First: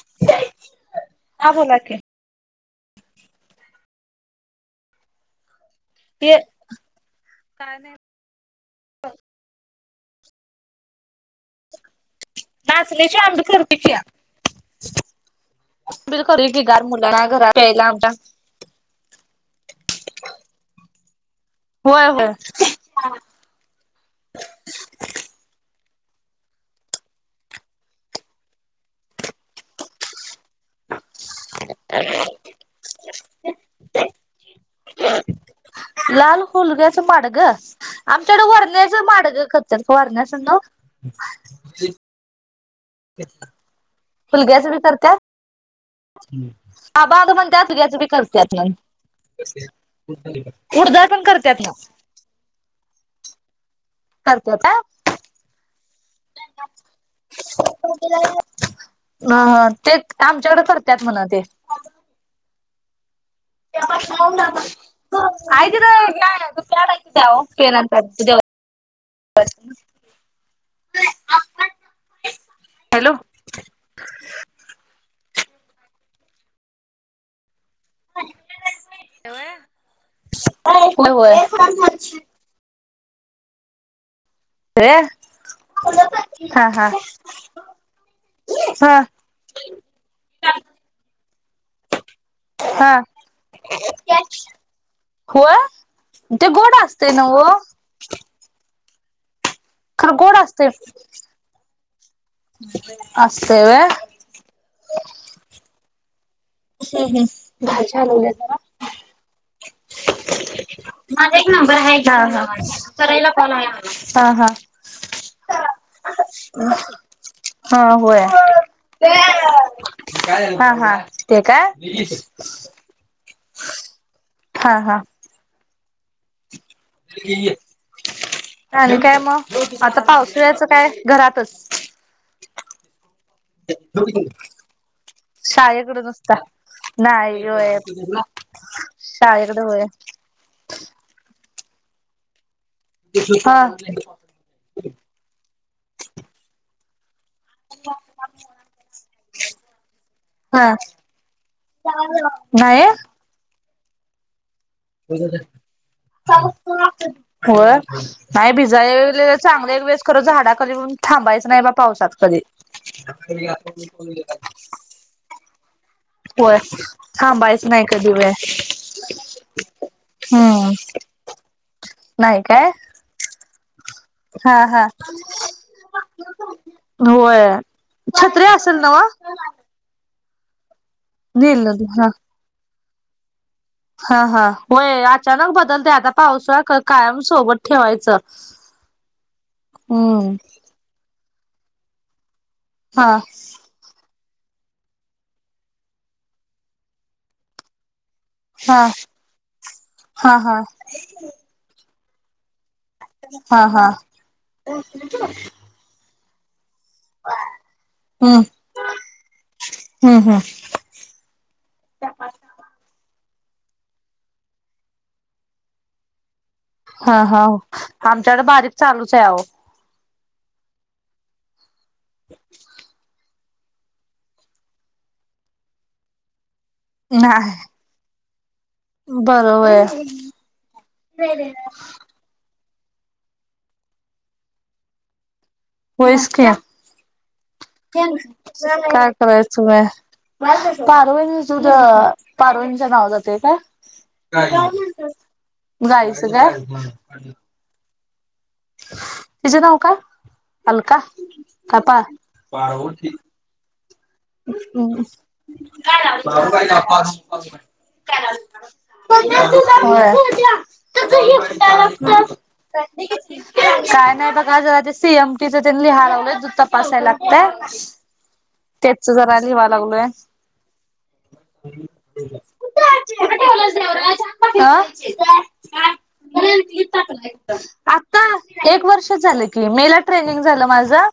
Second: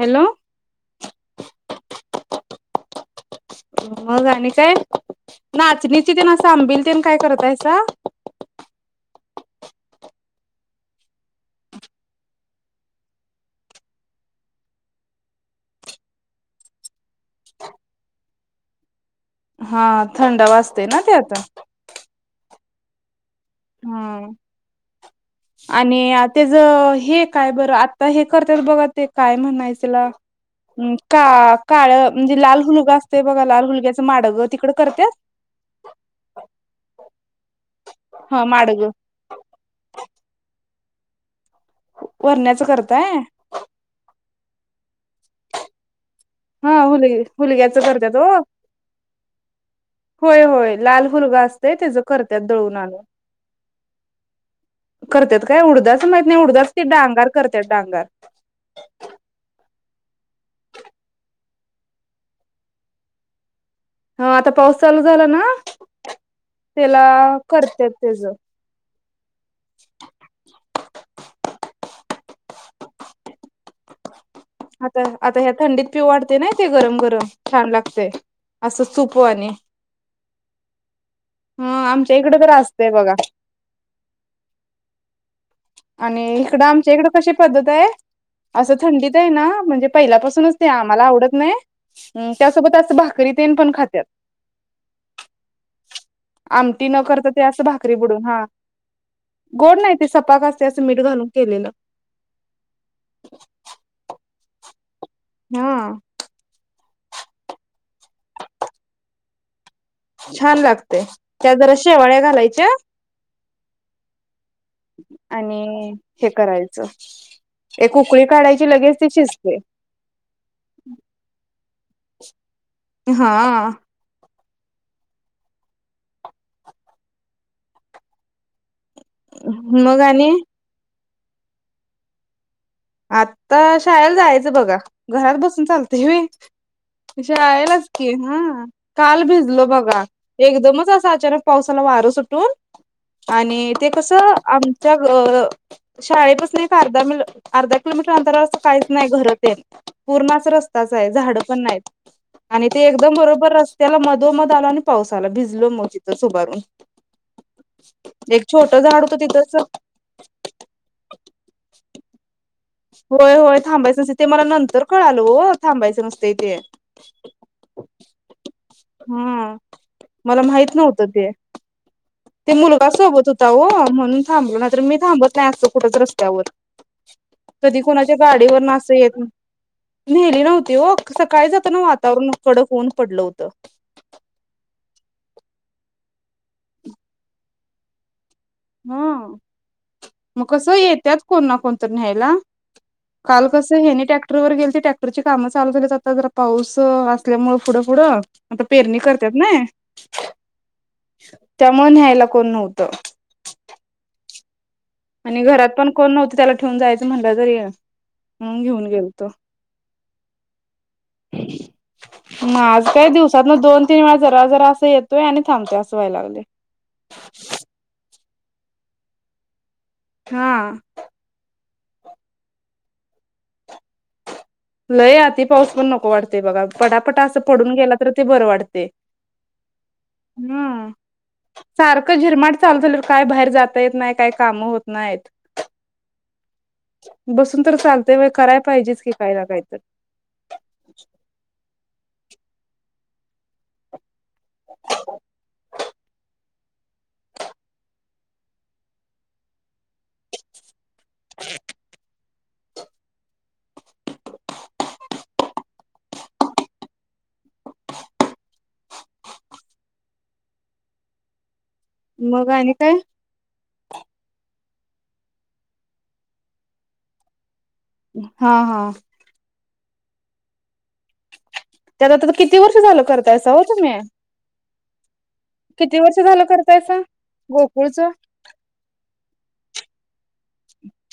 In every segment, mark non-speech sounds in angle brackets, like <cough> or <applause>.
Hello. आ बोलाकी. मग आणि काय. नाचणीचे तेन ये असं आंबिल तेन काय करतायसा. नाचण्याची आंबी करतो की. दुद कडुय की. गार मुलांना घरात प्यायला आमच्या. हा. थंड वाजते ना त्यात. होय होय. हम्म. आणि त्याज हे काय बरं आता हे करत्यात बघा ते काय म्हणायचला. <inaudible> हं का काळ म्हणजे लाल हुलगा असतय बघा, लाल हुलग्याचं माडगं तिकड करत्यात. लाल होलग्याच माडग, आमच्याकड हा माडग वरण्याच माडग क त्यात वार्ण अस नो. वरण्याच करत फुलग्याच बी करत्यात. हा हुल बाबा नी म्हणत्यात हुलग्याचं तुग्याच बी ओ. करत्यात म उडद पण करत्यात ना. करतत दळून आलं. करतो का. करत्यात काय. उडदाच माहित नाही उडदाच ते डांगार करतात डांगार. ह तेच. आमच्याकडे करतात म्हणा ते. आइक हा आता पाऊस रे. चालू झाला पेन ना एक द्यावो. पेन त्याला एक करत्यात द्या त्याच देव. हॅलो. आता आता ह्या थंडीत पिऊ वाटते नाही ते गरम गरम. छान लागतेय. असंच चपू आणि. होय होय हं. होय आमच्या इकड तर असतंय बघा. ये. आणि इकडं आमच्या इकडं कशी पद्धत आहे. असं हा थंडीत आहे ना, म्हणजे पहिल्यापासूनच ते आम्हाला आवडत नाय. ह त्यासोबत हा असं भाकरी तेन पण खात्यात. होय. तेे गोड आमटी न असते ना करता ते वो. असं भाकरी बुडून हा. गोड नाही ते खरं गोड सपाक असते असं मीठ घालून केलेलं. असते वय. हा. मिटं. घाई लवल्या जरा. <inaudible> छान लागतय. माझा एक त्या नंबर जरा आहे शेवाळ्या घालायच्या. करायला कॉल आहे मला हा हा आणि हे करायचं. हा एक होय उकळी काढायची लगेच ती शिजते हा हा ते का हा आ. हा हा. आणि काय मग मग आता आणि पाऊसळ्याच काय घरातच. आता शाळेला जायचं बघा घरात बसून शाळेकडे चालतय व नुसता त नाही होय आयलाच की हा काल शाळेकडे भिजलो होय बघा एकदमच असं अचानक पावसाला वारं सुटून हा आणि ते कसं आम त्या शाळेपासून कारदा मि अर्धा किलोमीटर अंतरावर असं काहीच नाही घरच ये पूर्ण अस हा रस्ताच आहे झाडं पण नाहीत आणि नाही ते एकदम बरोबर रस्त्याला मधोमध आल आणि पाऊस आला भिजलो मग तिथंच उभारून हो एक नाही छोटं झाड होतं भिजा तिथंच चांगले खरंच झाडा कध होऊ थांबायचं नाही बा पावसात कधी होय होय थांबायचं नसते ते मला नंतर कळालं हो थांबायचं नसते ते हा बाईस नाहीय कधवे हम मला माहित नव्हतं ते नाही ते काय मुलगा सोबत होता हो म्हणून हा थांबल नाहीतर हा मी थांबत नाही असतं कुठंच रस्त्यावर होय कधी कोुणाच्या छत्री गाडीवर असेल नास नव येत नेली नव्हती व सकाळी नेल जाताना हा वातावरण कडक होऊन पडलं होतं हा हा होय अचानक बदलते आता पावसाळ कायम सोबत ठेवायचं हो हम्म मग कस येतत कोण ना कोणत न्यायला हा काल कसं हे नाही ट्रॅक्टर वर गेल ते ट्रॅक्टरची कामं चालू झाली आता जरा पाऊस असल्यामुळे पुढं फुढं आता हा पेरणी करतात ना हा हा त्यामु न्यायला कोण नव्हतं हा हा आणि हम्म घरात पण कोण नव्हत त्याला ठेऊून जायचं म्हणलं तरी म्हणून घेऊन गेलतो हम हा हम् ना आज काही दिवसात म दोन तीन वेळा जरा जरा असं येतोय आणि थांबतेय असं व्हाय लागले हा हा आमच्याकडे बारीक चालूच आहे अह हा लय आती पाऊस पण नको वाटतेय बघा पटापटा असं पडून गेला तर ते बरं वाटते बरोबर आहे. हम्म सारखं झिरमाट चालू झा काय बाहेर जाता येत नाही काय कामं होत नाहीत होयच की बसून तर चालते व कराय पाहिजेच कि स पारवेणी जुध पारवेणीच नाव जाते का गायच का तचे नाका हलका कापा पा ण असत मग आणि काय? काय नाही बघा जरा ते सीएमटीच त्यांनी लिहालावलं जू तपासाय लागतय हा हा तेच जरा लिवा लागलोय त्यात आता तर किती वर्ष कुठं झालं करताय सव ठेवलंस होत मी देवराज? झालं करतायसा? गोकुळचं आता एक वर्ष झालं की मेला ट्रेनिंग झालं माझं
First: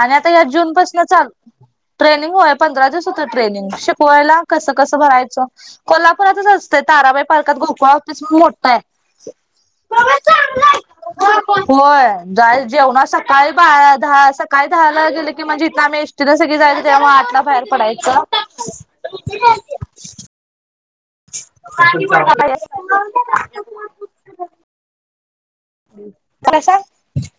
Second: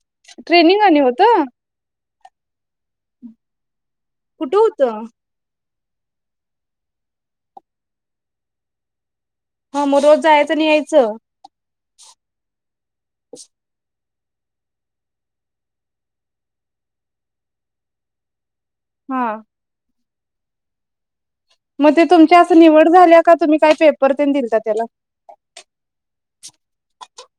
आणि आता या ट्रेनिंग आणि जूनपसून चालू <unintelligible> होतं? ट्रेनिंग होय पंधरा दिवस होते ट्रेनिंग शिकवायला कुठं कसं कसं होतं? भरायचं कोल्हापुरातच असतंय ताराबाई पार्कात गोकुळतेसण मोठं आहे हा मग रोज जायचं नाही यायचं <unintelligible> <unintelligible> होय जा जेवणा सकाळी दहा सकाळी दहाला गेले की म्हणजे इथ आम्ही एीला सगळी जाय <unintelligible> तेव्हा आटला बाहेर पडायच हम मग ते तुमच्या असं निवड झाल्या का तुम्ही काय पेपर त्यां दिलता त्याला तरसा <unintelligible>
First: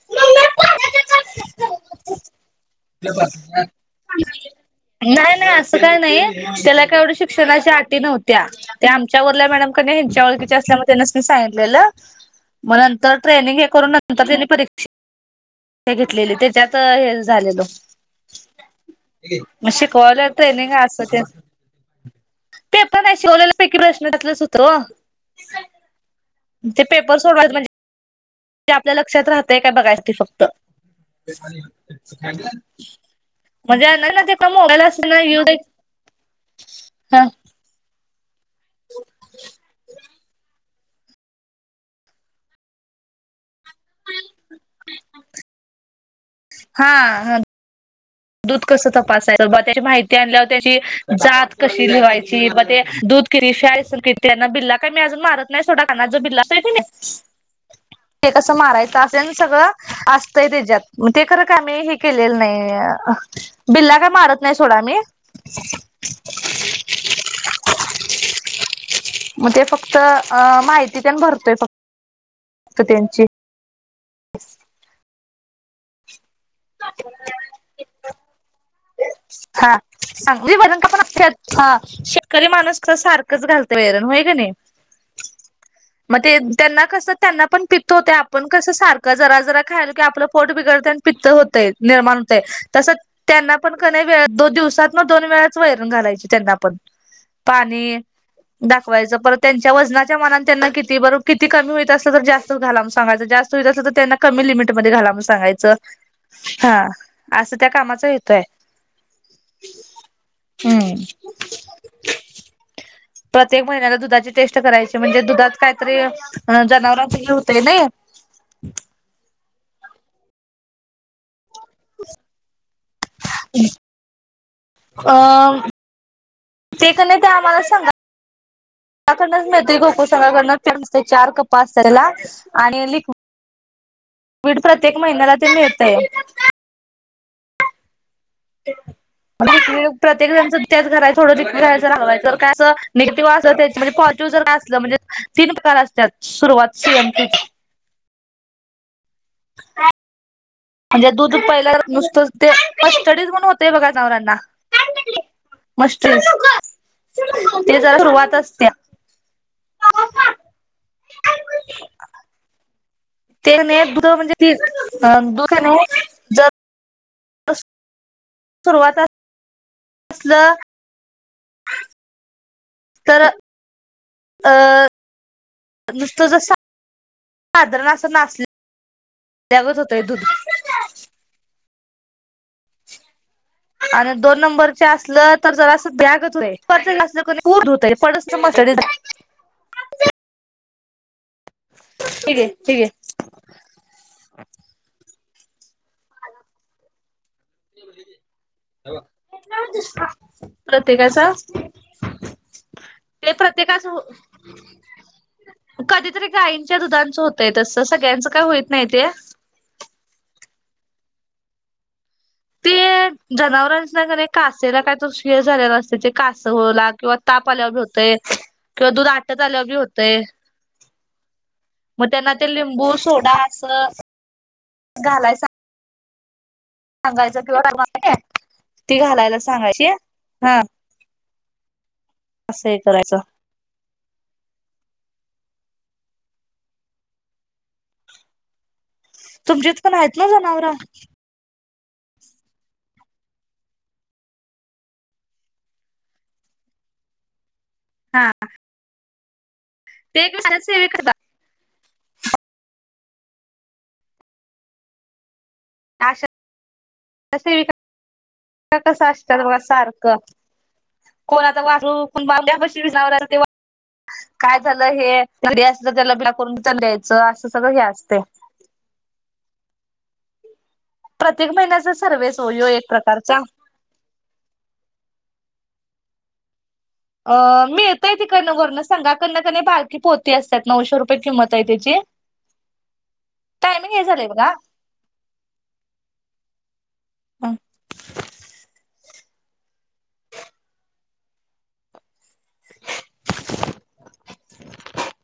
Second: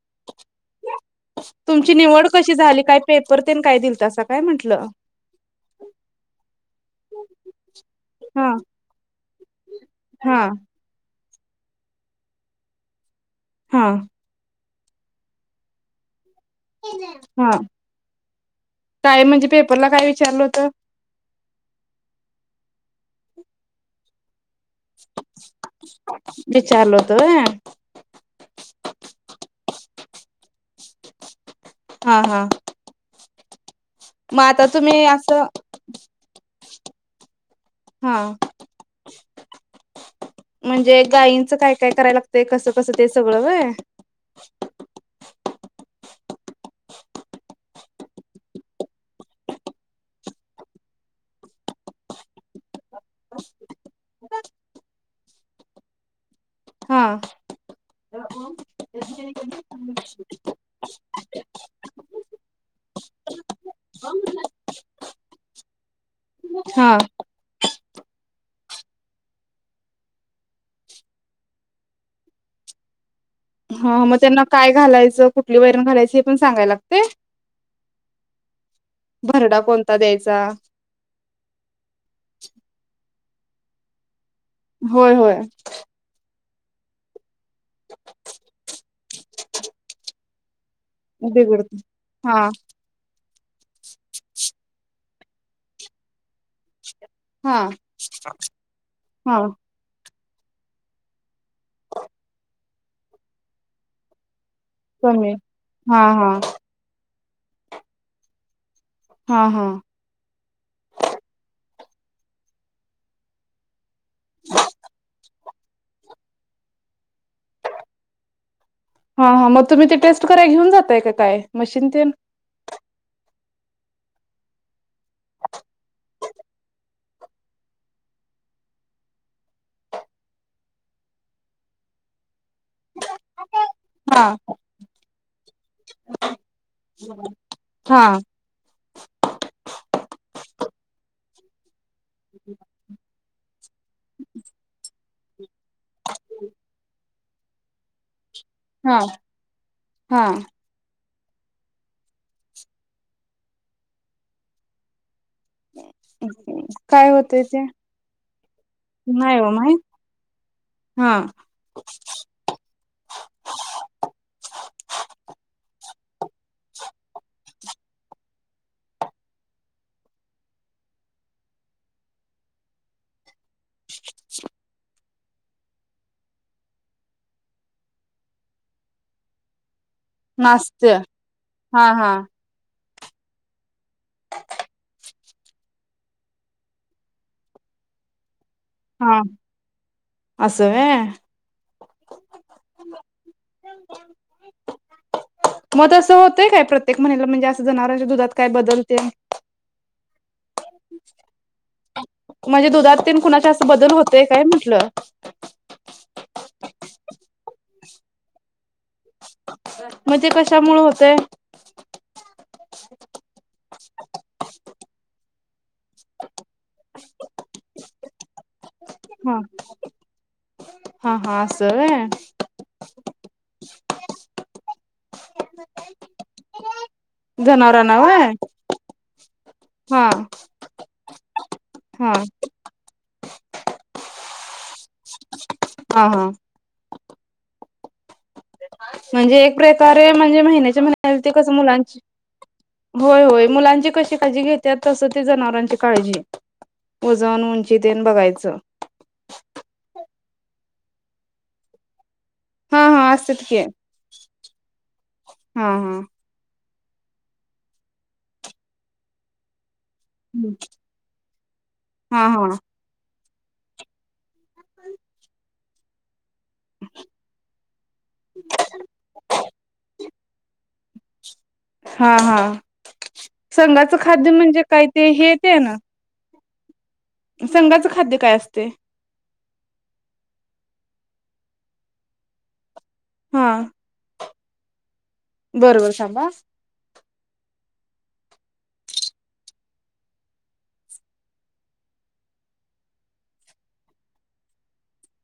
ह तुमची निवड कशी झाली काय पेपरते काय दिल असं काय म्हटलं नाही नाही असं काही नाही त्याला कावढ्या शिक्षणाच्या आटी नव्हत्या हा त्या आ वल्या मॅडम क ह्यांच्या हा ळखी असल्या त्यानिस न सांगितलेल् म नंतर ट्रली हे हा करून नंतर त्यांनी परीक्षा घेतलेली त्याच्यात हे हा झालेल काय म्हणजे म पेपरला काय शिकवल्या विचारलं होतं? ट्रेनिंग असतं त्यात ते पण नाही शिकवलेल्या पैकी प्रश्न त्या <unintelligible> तो ते विचारलं होतं पेपर व्हय सोडवायेत म्हणजे ते आपल्या लक्षात राहतेय काय बघायच ते फक्त हा हा म्हणजे नाही ना ते मग आता कामगला अस तुम्ही नाही असं ये हा हा <unintelligible> म्हणजे गायींचं काय काय करायला लागतंय कसं कसं ते सगळं व्हय <unintelligible> हा ह दूध कसं तपासायचं त्याची माहिती आणल्यावर त्याची जात कशी लेवायची ते दूध <unintelligible> किर्तीयाना बिल्ला काही मी अजून मारत नाही सोडा काना जो बिल्लास आहे की हा नाही. ते कसं मारायचं असे आणि सगळं असतंय त्याच्यात ते खरं का आम्ही हे केलेलं नाही अ बिल्ला काय मारत नाही सोडा मी हा <unintelligible> <unintelligible> मग त फक्त अ माहिती त्यां भरतोय फक्त त्यांची ह मग त्यांना काय घालायचं कुठली वैरण घालायची हे पण सांगाय लागते भरडा हा कोणता द्यायचा? सांगली वजंका पण अ <unintelligible> हा शेतकरी माणूस तर सारखंच घालते वैरण होय का नाही होय होय <unintelligible> मग ते त्यांना कसं त्यांना पण पित्त होते आपण कसं सारखं रा जरा खायला कि आपलं फोट बिडत पित्त होतं बिघडत निर्माण होतय हा तसं त्यांना <unintelligible> पण कही वे दोन दिवसात मग दोन वेळाच वैरण घालायचे त्यांना हा पाणी दावाच पर हा त्यांच्या व मतना किती ब किती कमी होत अस तर जास्त झालाग सगाय जास्त होत अस तर त्यां कमी लिमिटमध्ये घाला म्ह कमी सांगायचं हा असं त्या कामाचा येतोय हा हा <unintelligible> हम्म <unintelligible> प्रत्येक महिन्याला दुधाची टेस्ट करायची म्हणजे दुधात काहीतरी जनावरांच घ होते नाही हा हा मग तुम्ही ते टेस्ट करा घेऊन जातय काय मशीन ते ह् अ ते क ते आम्हाला सांगा डच मैत्री गोकू संघाकडनच प चार कपपा असत त्याला आणि लिकड हा वीड प्रत्येक महिन्याला ते मिळतय हा प्रत्येक जणच त्याच घरा थोडंिक करायचं हवायच काय असं निगेटिव्ह अस त्याची म्हणजे पॉझिटिव्ह जर असलं म्हणजे तीन प्रकार असतात सुरुवात सीएमी हा हा म्हणजे दूध पहिल्याला नुसतं ते पडथडीच म्हण होतेय बघा चवरांना मस्टडीज काय होतय ते जरा सुरवात असते नाही हो माहित हा ते न दुध म्हणजे ती दुधने सुरुवात असल तर अ नुसतं ज साधारण असं नासल्यागत होतय दूध नास्तय हा हा आणि दोन नंबरचे असल <inaudible> हा असं व्हय हठीक हक मग असं होतय काय प्रत्येक म्हहिला म्हणजे जनावरांच्या दुधात काय बदलते <inaudible> प्रत्येकाचा म्हणजे दुधात तेन ते कुणाच्या असं प्रत्येकाच बदल होतय काय म्हटलं कधीतरी गायींच्या दुधांचं होतय तसं सगळ्यांचं काय होत नाहीते मग तेे कशा मुळ होतेय <inaudible> जनावरांच्या घडे कासेला काय तो शेळ झालेला असते ते कासं होला किंवा ताप आल्या बी होते किंवा दूध हा आटत आल्या बी होते हा हा अस व्हय ते लिंबू सोडा अस घालायच <inaudible> सांगायचं जनावरांना किंवा व्हय ती घालायला सांगायची हा हा हा अससं हे करायचं हा हा म्हणजे एक तुमचीत पण प्रकारे आहेत ना म्हणजे जनावर महिन्याच्या महिन्या ते कसं मुलांची होय होय मुलांची कशी काळजी घेतात तसं ते जनावरांची काळजी वजन उंची तीन हा बघायचं <inaudible> हा हा असत्यात की हा हा कस असत बघा सारख कोण आता वाजू कोण हा बा हा द्या प विवर ते काय झालं हे घरी अस त्याला करून द्यायचं असं सगळं हे असते प्रत्येक महिन्याच हा सर्वेस हा होयो एक प्रकारचा संघाचं खाद्य म्हणजे काय ते हेेत ना अ मिळेतय खाद्य काय तिकड न असतय वरन संघातना कना क बालकी पोती असतात नऊशे रुपये किंमत आहे त्याची हा हे झालंय बघा बरोबर सांभा <inaudible> <inaudible>